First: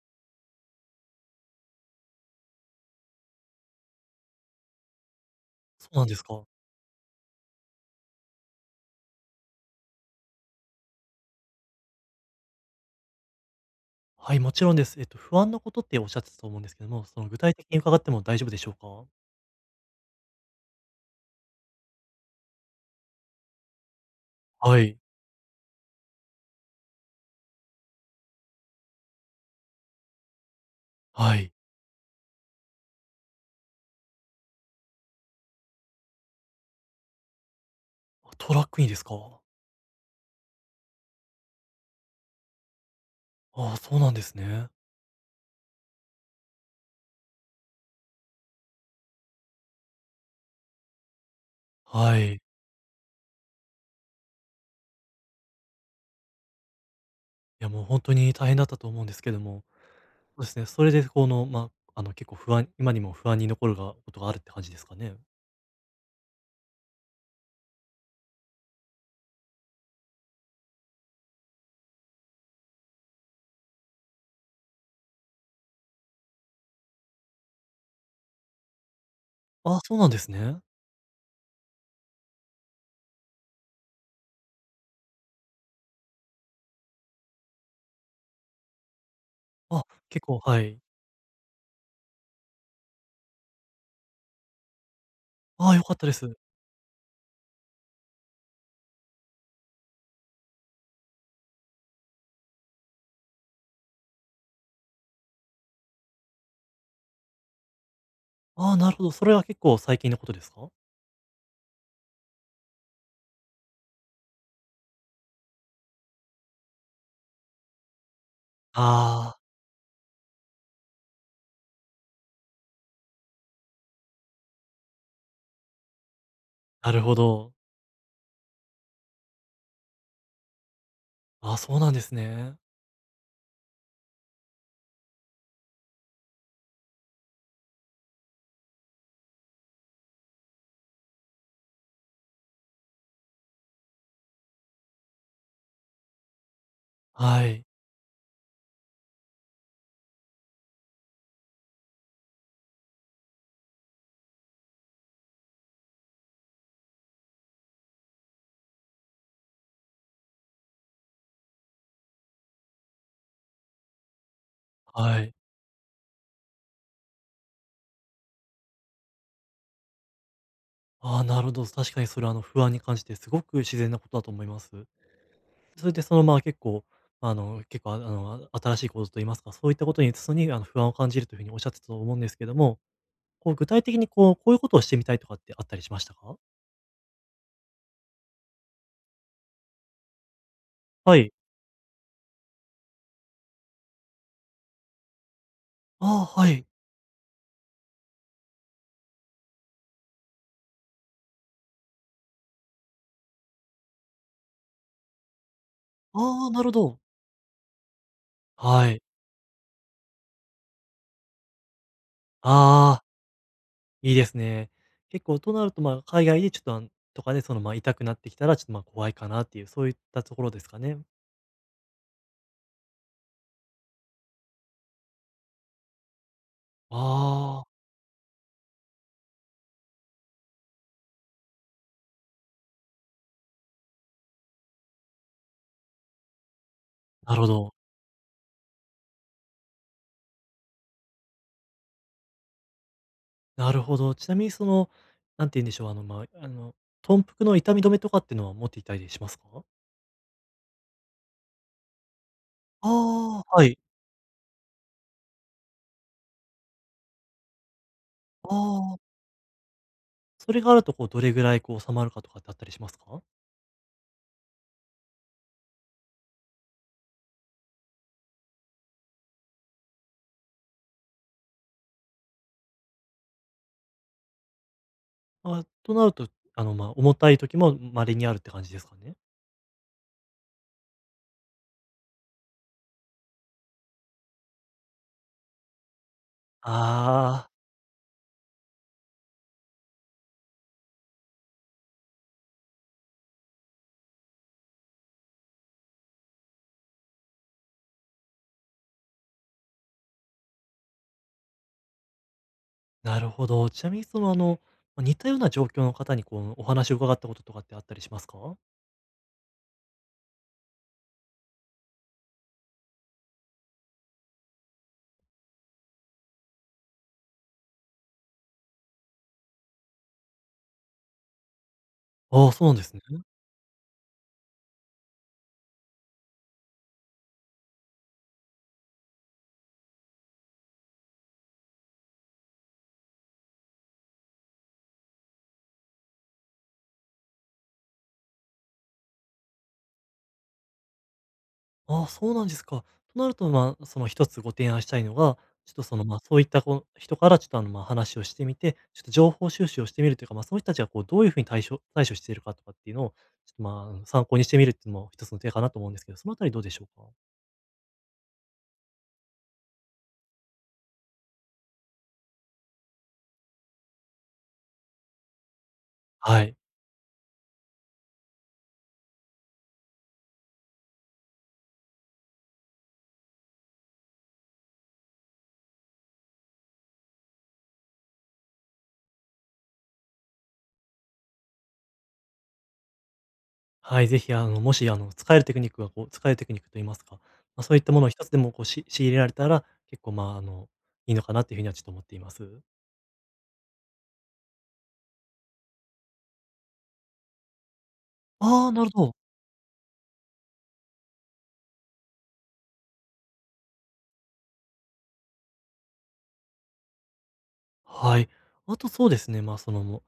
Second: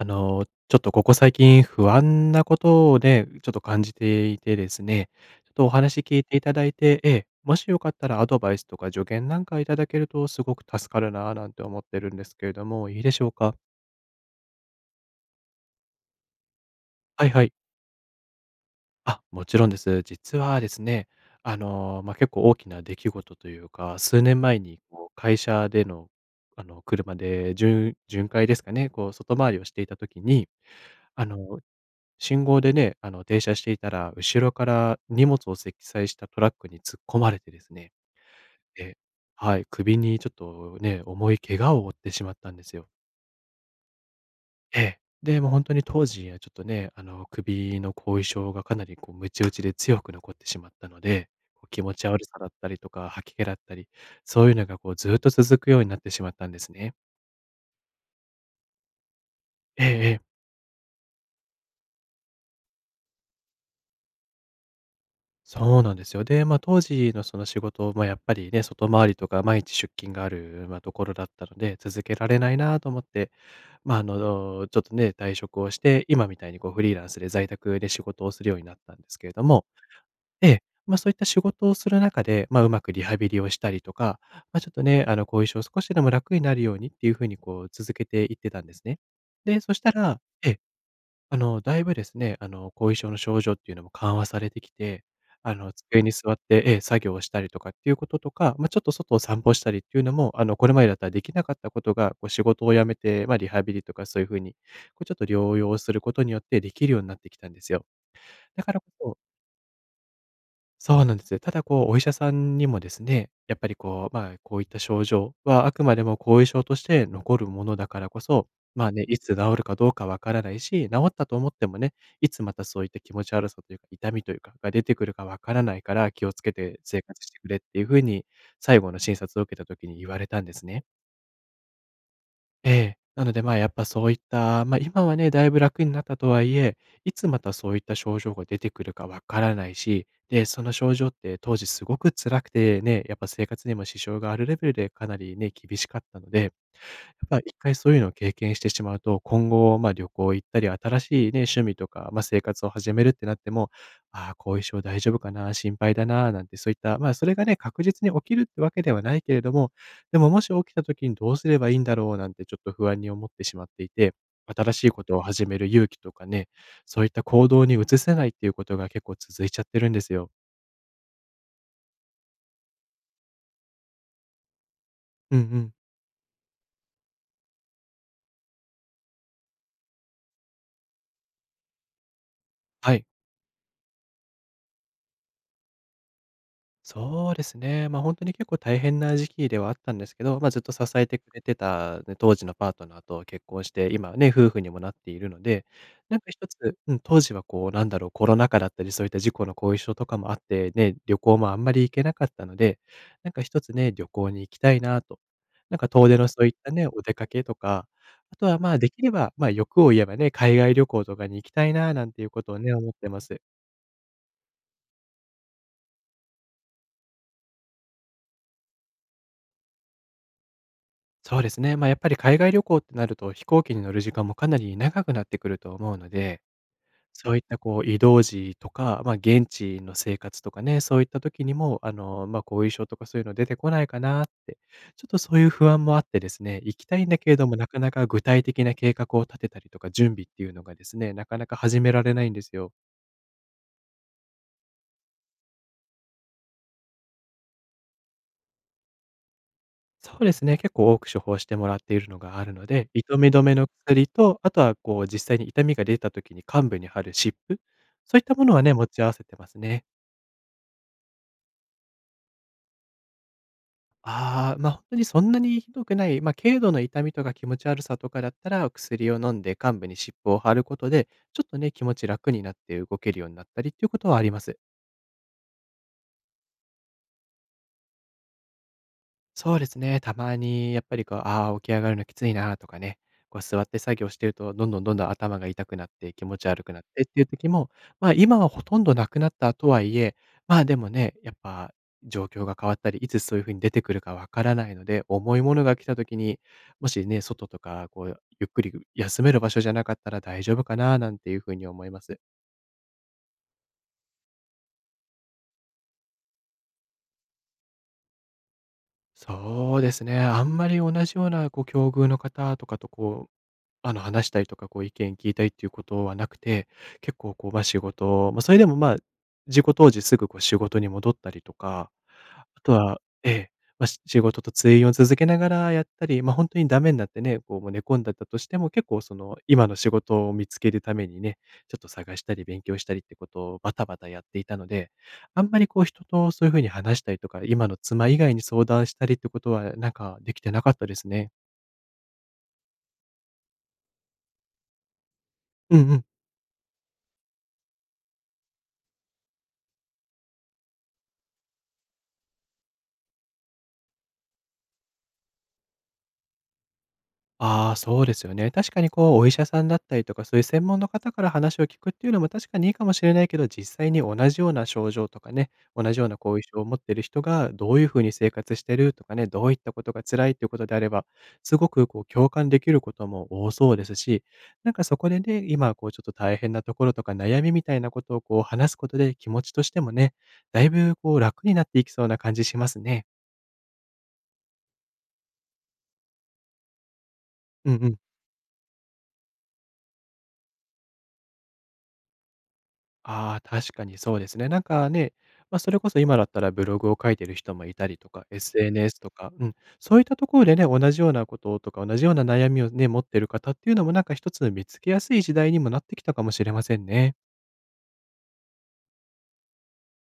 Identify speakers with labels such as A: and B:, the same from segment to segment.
A: ちょっとここ最近不安なことをね、ちょっと感じていてですね、ちょっとお
B: そう
A: 話
B: なんで
A: 聞
B: す
A: いてい
B: か。
A: ただいて、もしよかったらアドバイスとか助言なんかいただけるとすごく助かるなぁなんて思ってるんですけれども、いいでしょうか？
B: はい、もちろんです。不安なことっておっしゃってたと思うんですけども、そ
A: は
B: の
A: い
B: 具
A: はい。
B: 体的に伺っても大丈夫でしょうか？
A: あ、もちろんです。実はですね、結構大きな出来事というか、数年前
B: は
A: に
B: い、
A: こう会社での、車で巡回ですかね、こう外回りをしていた時に、あ
B: はい。
A: の信号でね、停車していたら、後ろから荷物を積載したトラックに突っ込まれてですね、
B: あ、トラックにで
A: で
B: すか？
A: はい、首にちょっとね、重い怪我を負ってしまったんですよ。
B: ああ、そうなんですね。
A: ええ。で、もう本当に当時はちょっとね、首の後遺症がかなりこう、鞭打ちで強く残ってしまったので、こう、気持ち
B: は
A: 悪さ
B: い。
A: だったりとか、吐き気だったり、そういうのがこうずっと続くようになってしまったんですね。
B: いや、もう本当に大変だったと思うんですけども、
A: ええ。
B: そうですね、それでこの、まあ、あの、結構不安今にも不安に残るがことがあるって感じですかね？
A: そうなんですよ。で、まあ、当時のその仕事、まあ、やっぱりね、外回りとか毎日出勤がある、まあ、ところだったので、続けられないなと思って、ちょっとね、退職をして、今みたいにこうフリーランスで在宅で仕事をするようになったんですけれども、
B: ああ、そうなんです
A: え
B: ね。
A: え、まあ、そういった仕事をする中で、まあ、うまくリハビリをしたりとか、まあ、ちょっとね、後遺症を少しでも楽になるようにっていう風にこう続けていってたんですね。で、そし
B: あ、
A: たら
B: 結構
A: ええ、
B: はい。
A: あの、だいぶですね、後遺症の症状っていうのも緩和されてきて、
B: ああ、良かっ
A: 机
B: た
A: に
B: で
A: 座っ
B: す。
A: て、作業をしたりとかっていうこととか、ま、ちょっと外を散歩したりっていうのも、これまでだったらできなかったことが、こう仕事を辞めて、ま、リハビリとかそういう風に、こうちょっと療養することによってできるようになってきたんですよ。だか
B: ああ、
A: らこ
B: なるほど。
A: そ
B: それは結構最近のことですか？
A: そうなんですよ。ただこう、お医者さんにもですね、やっぱりこう、まあ、こういった症状はあくまでも後遺症として残るものだからこそ、まあね、いつ
B: ああ、
A: 治るかどうかわからないし、治ったと思ってもね、いつまたそういった気持ち悪さというか、痛みというか、が出てくるかわからないから、気をつけて
B: なる
A: 生
B: ほ
A: 活してく
B: ど。
A: れっていうふうに、最後の診察を受けた時に言われたんですね。
B: ああ、そうなんですね。
A: ええ。なので、まあ、やっぱそういった、まあ、今はね、だいぶ楽になったとはいえ、いつまたそういった症状が出てくるかわからないし、で、その症状って当時すごく辛くてね、やっぱ生活にも支障があるレベルでかなりね、厳しかったので、まあ、
B: は
A: 一
B: い、
A: 回そういうのを経験してしまうと、今後、まあ、旅行行ったり、新しいね、趣味とか、まあ、生活を始めるってなっても、ああ、後遺症大丈夫かな、心配だな、なんてそういった、まあ、それがね、確実に起きるってわけではないけれども、でももし起きた時にどうすればいいんだろうなんてちょっと不安に思ってしまっていて、新しいこと
B: は
A: を
B: い。
A: 始める勇気とかね、そういった行動に移せないっていうことが結構続いちゃってるんですよ。
B: ああ、なるほど。確かにそれはあの不安に感じて、すごく自然なことだと思います。
A: うんうん。
B: それでそのまあ結構、まあの結構ああの新しいことといいますか、そういったことに不安を感じるというふうにおっしゃってたと思うんですけども、
A: はい。
B: 具体的にこういうことをしてみたいとかってあったりしましたか？
A: そうですね。ま、本当に結構大変な時期ではあったんですけど、ま、ずっと支え
B: は
A: てく
B: い。
A: れてたね、当時のパートナーと結婚して、今ね、夫婦にもなっているので、なん
B: あ
A: か
B: あ、
A: 一
B: はい。
A: つ、うん、当時はこう、なんだろう、コロナ禍だったり、そういった事故の後遺症とかもあって、ね、旅行もあんまり行けなかったので、なんか一つね、旅行に行きたいなと。なんか遠出のそう
B: あ
A: い
B: あ、
A: っ
B: なる
A: た
B: ほ
A: ね、
B: ど。
A: お出かけとか、あとは、まあ、で
B: は
A: き
B: い。
A: れば、ま、欲を言えばね、海外旅行とかに行きたいななんていうことをね、思っ
B: ああ、
A: てます。
B: いいですね。結構となるとまあ海外でちょっとあのとかでそのまあ痛くなってきたらちょっとまあ怖いかなっていう、そういったところですかね。
A: そうですね。まあ、やっぱり海外旅行ってなると、飛行機に乗る時間もかなり長くなってくると思うので、そういった
B: ああ、
A: こう移動時とか、まあ、現地の生活とかね、そういった時にも、まあ、後遺症とかそういうの出てこないかなって、ちょっとそういう不安もあってですね、行きたいんだけ
B: な
A: れ
B: る
A: ど
B: ほ
A: も、な
B: ど。
A: かなか具体的な計画を立てたりとか、準備っていうのがですね、なかなか始められないんですよ。
B: なるほど。ちなみにその、なんて言うんでしょう、あの、まあ、あの、豚腹の痛み止めとかっていうのは持っていたりしますか？
A: そうですね、結構多く処方してもらっているのがあるので、
B: あ
A: 痛み止め
B: あは
A: の
B: い。
A: 薬と、あとはこう実際に痛みが出た時に患部に貼る湿布、そういったものはね、
B: あ、
A: 持
B: あ
A: ち合わ
B: あ
A: せてますね。
B: それがあると、どれぐらい収まるかとかってあったりしますか？
A: ああ、ま、本当にそんなにひどくない、ま、軽度の痛みとか気持ち悪さとかだったら、薬を飲んで患部に湿布を貼ることで、ちょっとね、気持ち楽になって動けるようになったりっていうことはあります。
B: あ、となると、重たい時も稀にあるって感じですかね？
A: そうですね。たまにやっぱりこう、ああ、起き上がるのきついなとかね、こう座って作業してると、どんどん頭が痛くなって、気持ち悪くなってっていう時
B: ああ。
A: も、まあ今はほとんどなくなったとはいえ、まあでもね、やっぱ状況が変わったり、いつそういう風に出てくるかわからないので、重いものが来た時に、もしね、外とか、こう、ゆっくり休める場所じゃなかったら大丈夫かななんていう風に思います。
B: なるほど。ちなみに、似たような状況の方に、こう、お話を伺ったこととかってあったりしますか？
A: そうですね。あんまり同じようなこう境遇の方とかとこう話したりとか、こう、意見聞いたりっていうことはなくて、結構、こう、まあ、仕事まあ、それでも、まあ、事故当時すぐ、こう、仕事に戻ったりとか、あ
B: ああー、そう
A: と
B: なんです
A: は
B: ね。
A: ええ、まあ、仕事と通院を続けながらやったり、ま、本当にダメになってね、こう、もう寝込んだったとしても、結構、その、今の仕事を見つけるためにね、ちょっと探したり勉強したりってことをバタバタやっていたので、あんまり、こう、人とそういう風に話したりとか、今の妻以外に相談したりってことは、なんか、できてなかったですね。
B: ああ、そうなんですか。となると、まあ、その一つご提案したいのが、ちょっ
A: う
B: と
A: んう
B: そ
A: ん。
B: の、まあ、そういったこう、人からちょっとあの、まあ、話をしてみて、ちょっと情報収集をしてみるというか、まあ、その人たちがこう、どういう風に対処しているかとかっていうのを、ちょっと、まあ、参考にしてみるっていうのも一つの手かなと思うんですけど、そのあたりどうでしょうか？
A: ああ、そうですよね。確かにこう、お医者さんだったりとか、そういう専門の方から話を聞くっていうのも確かにいいかもしれないけど、実際に同じような症状とかね、同じような後遺
B: はい。
A: 症を持ってる人がどういうふうに生活してるとかね、どういったことが辛いっていうことであれば、すごくこう共感できることも多そうですし、なんかそこでね、今こうちょっと大変なところとか悩みみたいなことをこう話すことで気持ちとしてもね、だいぶこう楽になっていきそうな感じしますね。
B: はい、ぜひあの、もしあの、使えるテクニックがこう使えるテクニックといいますか、まあ、
A: うん
B: そういっ
A: う
B: た
A: ん。
B: ものを一つでもこう、仕入れられたら、結構まあ、あの、いいのかなっていうふうにはちょっと思っています。
A: ああ、確かにそうですね。なんかね、まあ、それこそ今だったらブログを書いてる人もいたりとか、
B: ああ、なる
A: SNS
B: ほ
A: と
B: ど。
A: か、うん、そういったところでね、同じようなこととか、同じような悩みをね、持ってる方っていうのもなんか一つ見つけやすい時代にもなってきたかもしれませんね。
B: はい。あとそうですね、まあ、その、も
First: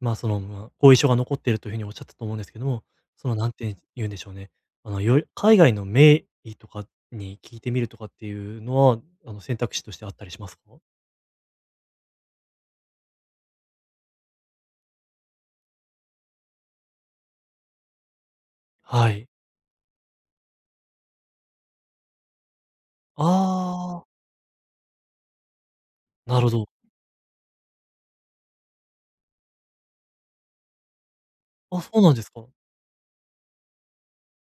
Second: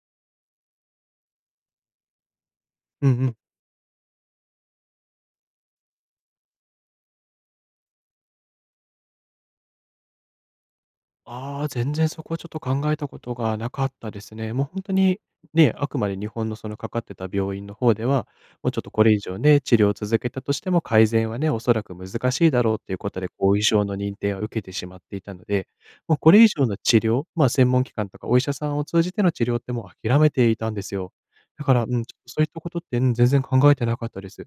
B: まあ、その、まあ、後遺症が残っているというふうにおっしゃったと思うんですけども、
A: うんう
B: その、
A: ん。
B: なんて言うんでしょうね、あの、よ海外の名医とかに聞いてみるとかっていうのは、あの、選択肢としてあったりしますか？
A: ああ、全然そこはちょっと考えたことがなかったですね。もう本当に、ね、あくまで日本のそのかかってた病院の方では、もうちょっとこ
B: は
A: れ以
B: い。
A: 上ね、治療を続けたとしても改善はね、おそらく難しいだろうっていうことで、後遺症の
B: ああ、
A: 認定を受けてしまっていたので、もうこ
B: な
A: れ以
B: るほ
A: 上
B: ど。
A: の治療、まあ、専門機関とかお医者さんを通じての治療ってもう諦めていたんですよ。だか
B: あ、
A: ら、うん、
B: そう
A: ち
B: なん
A: ょっ
B: です
A: とそうい
B: か。
A: ったことって、うん、全然考えてなかったです。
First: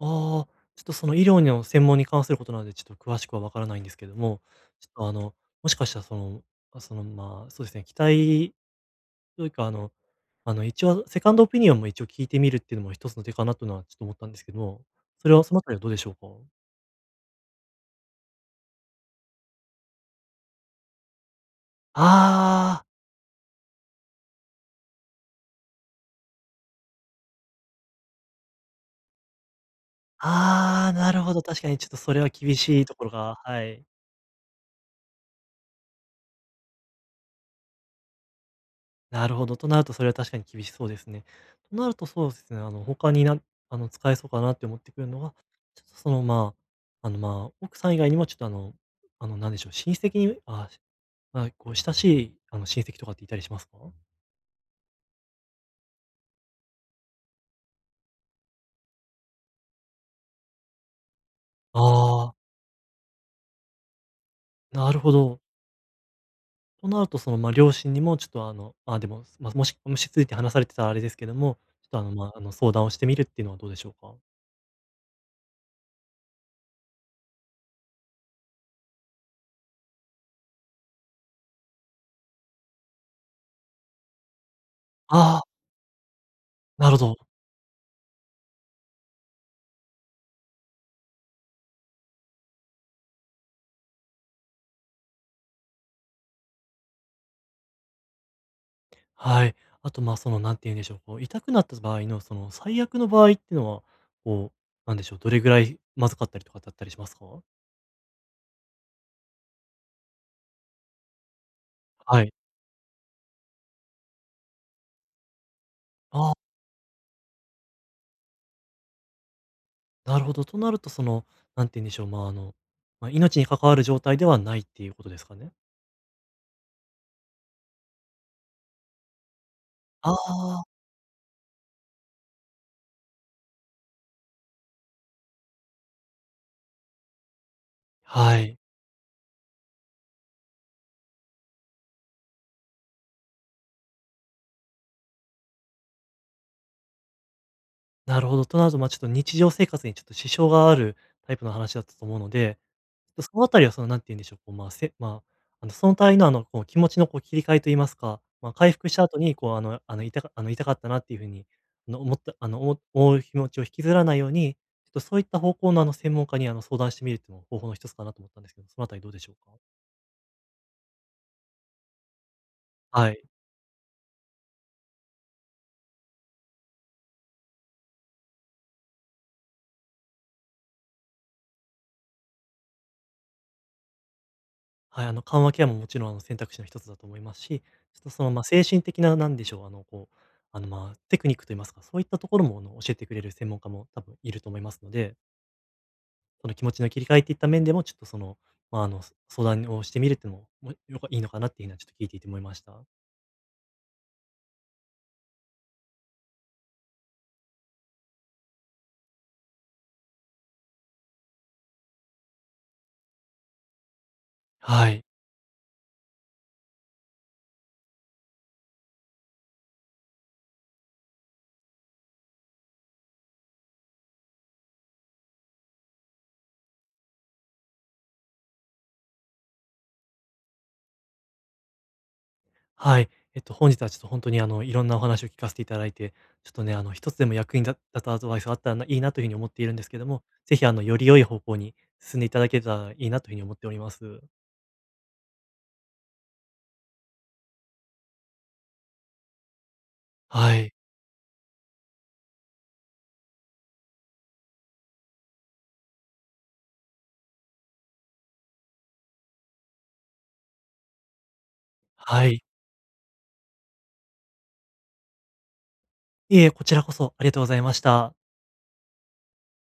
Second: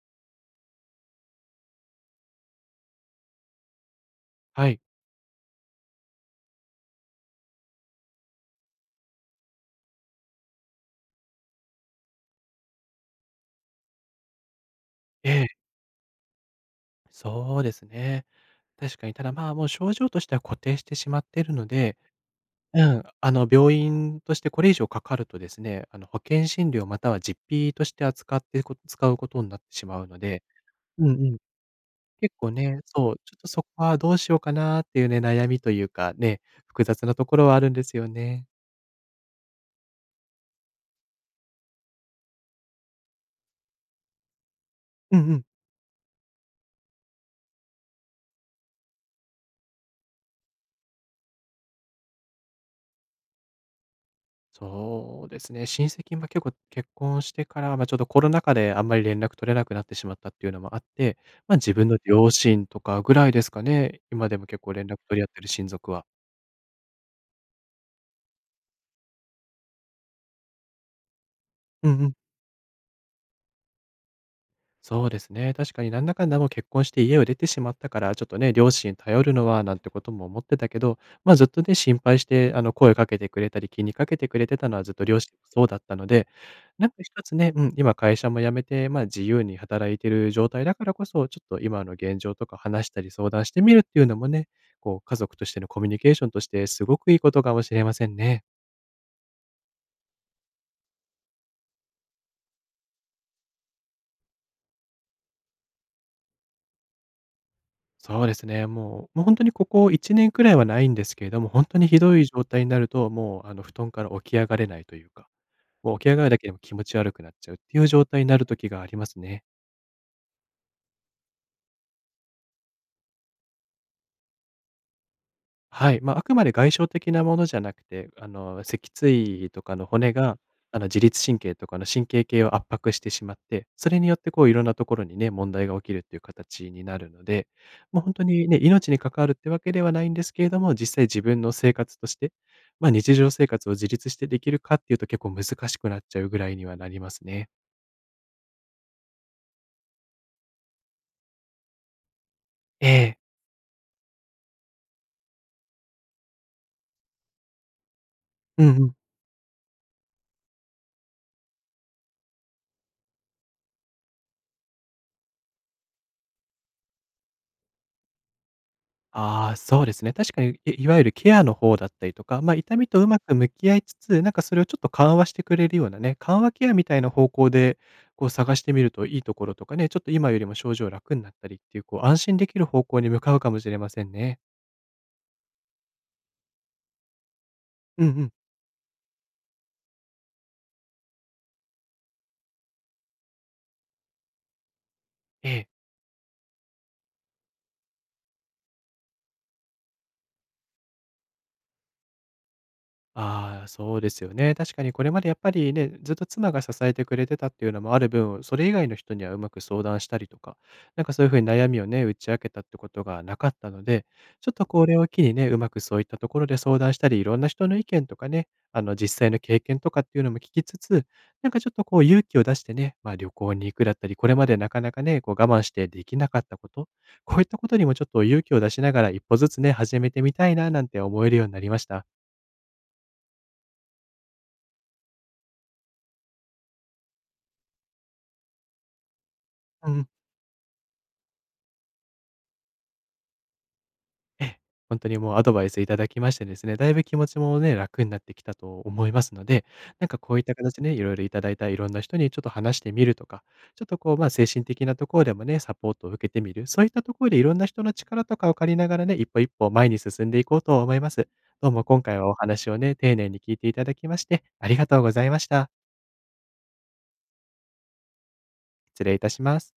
B: ああ、ちょっとその医療の専門に関することなので、ちょっと詳しくはわからないんですけども、
A: はい。
B: ちょっとあの、もしかしたらその、あ、その、まあ、そうですね、期待というか、あのあの、一応セカンドオピニオンも一応聞いてみるっていうのも一つの手かなというのはちょっと思ったんですけども、そ
A: え
B: れはそ
A: え、
B: のあたりはどうでしょうか？
A: そうですね。確かに、ただ、まあ、もう症状としては固定してしまっているので、う
B: ああ、
A: ん、あの、病院としてこれ以上かかるとですね、あの、保険診療または実費として扱って使うことになってしまうので、
B: ああ、
A: うん
B: なる
A: う
B: ほ
A: ん。
B: ど、確かにちょっとそれは
A: 結構
B: 厳
A: ね、
B: しいところ
A: そう、ち
B: が
A: ょっとそ
B: は
A: こ
B: い。
A: はどうしようかなっていうね、悩みというかね、複雑なところはあるんですよね。
B: なるほど、となるとそれは確かに厳しそうですね。となるとそうですね、あの、他になあの、使えそうかなって思ってくる
A: うん
B: の
A: う
B: が、
A: ん。
B: ちょっとその、まあ、あの、まあ、奥さん以外にもちょっと、あのあの、なんでしょう、親戚にあしまあ、こう親しい、あの、親戚とかっていたりしますか？
A: そうですね、親戚も結構結婚してから、まあ、ちょっとコロナ禍であんまり連絡取れなくなってしまったっていうのもあって、まあ、自分の両
B: ああ
A: 親とかぐらいですかね、今でも結構
B: ー、
A: 連
B: な
A: 絡
B: るほ
A: 取り合って
B: ど。
A: る親族は。
B: となると、両親にもちょっと、あの、あ、でも、まあ、もしもしついて話されてたらあれですけども、ち
A: う
B: ょっと、
A: ん
B: あ
A: う
B: の、
A: ん。
B: まあ、あの、相談をしてみるっていうのはどうでしょうか？
A: そうですね。確かになんだかんだもう結婚して家を出てしまったから、ちょっとね、両親頼るのはなんてことも思ってたけど、まあずっとね、心配して、あの、声かけてくれたり気にかけてくれてたのはずっと両親も
B: ああ、
A: そうだったので、なん
B: な
A: か
B: るほ
A: 一
B: ど。
A: つね、うん、今会社も辞めて、まあ自由に働いてる状態だからこそ、ちょっと今の現状とか話したり相談してみるっていうのもね、こう家族としてのコミュニケーションとしてすごくいいことかもしれませんね。
B: はい。あと、まあ、その、なんて言うんでしょう、こう、痛くなった場合の、その、最悪の場合っていうのは、こう、なんでしょう、どれぐらいまずかったりとかだったりしますか？
A: そうですね、もう本当にここ1年くらいはないんですけれども、本当にひど
B: は
A: い
B: い。
A: 状態になると、もうあの布団から起き上がれないというか、もう起き上がる
B: あ
A: だけ
B: あ、
A: でも気持ち悪くなっちゃうっていう状態になる時がありますね。
B: なるほど。となると、その、なんて言うんでしょう、まあ、あの、まあ、命に関わる状態ではないっていうことですかね？
A: はい、まあ、あくまで外傷的なものじゃなくて、あの、脊椎とかの
B: あ
A: 骨が、
B: あ、
A: あの、自律神経とかの神経系を圧迫してしまって、それによってこういろんなところにね、問題が起きるっていう形になるので、もう本当
B: は
A: にね、
B: い。
A: 命に関わるってわけではないんですけれども、実際自分の生活として、ま、日常生活を自立してできるかっていうと結構難しくなっちゃうぐらいにはなりますね。
B: なるほど。となると、まあ、ちょっと日常生活にちょっと支障があるタイプの話だったと思うので、
A: え
B: ちょっ
A: え。
B: とそのあたりはその、何て言うんでしょう、こう、まあ、せまあ、あの、その対の、あの、こう、気持ちの切り替えと言いますか、まあ、
A: うん
B: 回
A: う
B: 復
A: ん。
B: した後に、こう、あのあの、痛かあの、痛かったなっていう風に、あの、思ったあの、お思う気持ちを引きずらないように、ちょっとそういった方向の、あの、専門家に、あの、相談してみるっていうのも方法の一つかなと思ったんですけど、そのあたりどうでしょう
A: あ
B: か？
A: あ、そうですね。確かに、いわゆるケアの方だったりとか、まあ、痛みとう
B: は
A: ま
B: い。
A: く向き合いつつ、なんかそれをちょっと緩和してくれるようなね、緩和ケアみたいな方向で、こう探してみるといいところとかね、ちょっと今よりも症状楽になったりっていう、こう安心できる方向に向かうかもしれませんね。
B: はい、あの、緩和ケアももちろん、あの、選択肢の一つだと思いますし、ちょっ
A: うんう
B: とその、
A: ん。
B: ま、精神的ななんでしょう、あの、こう、あの、まあ、テクニックといいますか、そういったところも、あの、教えてくれる専門家も多分いると思いますので、
A: ええ。
B: その気持ちの切り替えといった面でも、ちょっとその、まあ、あの、相談をしてみるっていうのも、もよかいいのかなっていうのはちょっと聞いていて思いました。
A: ああ、そうですよね。確かにこれまでやっぱりね、ずっと妻が支えてくれてたっていうのもある分、それ以外の人にはうまく相談したりとか、なんかそういう風に悩みをね、打ち明けたってことがなかったので、ちょっとこ
B: は
A: れ
B: い。
A: を機にね、うまくそういったところで相談したり、いろんな人の意見とかね、あの実際の経験とかっていうのも聞きつつ、なんかちょっとこう勇気を出してね、ま、あ旅行に行くだったり、これまでなかなかね、こう我慢してできなかったこと、こういったことにもちょっと勇気を出しながら一歩ずつね、始めてみたいななんて思えるようになりました。
B: はい。本日はちょっと本当に、あの、いろんなお話を聞かせていただいて、ちょっとね、あの、一つでも役に立ったアドバイスがあったらいいなというふうに思っているんです
A: う
B: けど
A: ん。
B: も、ぜひ、あの、より良い方向に進んでいただけたらいいなというふうに思っております。
A: ええ、ほにもうアドバイスいただきましてですね、だいぶ気持ちもね、楽になってきたと思いますので、なんかこういった
B: はい。
A: 形でね、いろいろいただいたいろんな人にちょっと話してみるとか、ちょっとこう、ま、精神的なところでもね、サポートを受けてみる、そういったところでいろんな人の力とかを借りながらね、一歩一歩前に進んでいこうと思います。どうも今回
B: は
A: はお
B: い。
A: 話をね、丁寧に聞いていただきまして、ありがとうございました。
B: いえ、こちらこそありがとうございました。
A: 失礼いたします。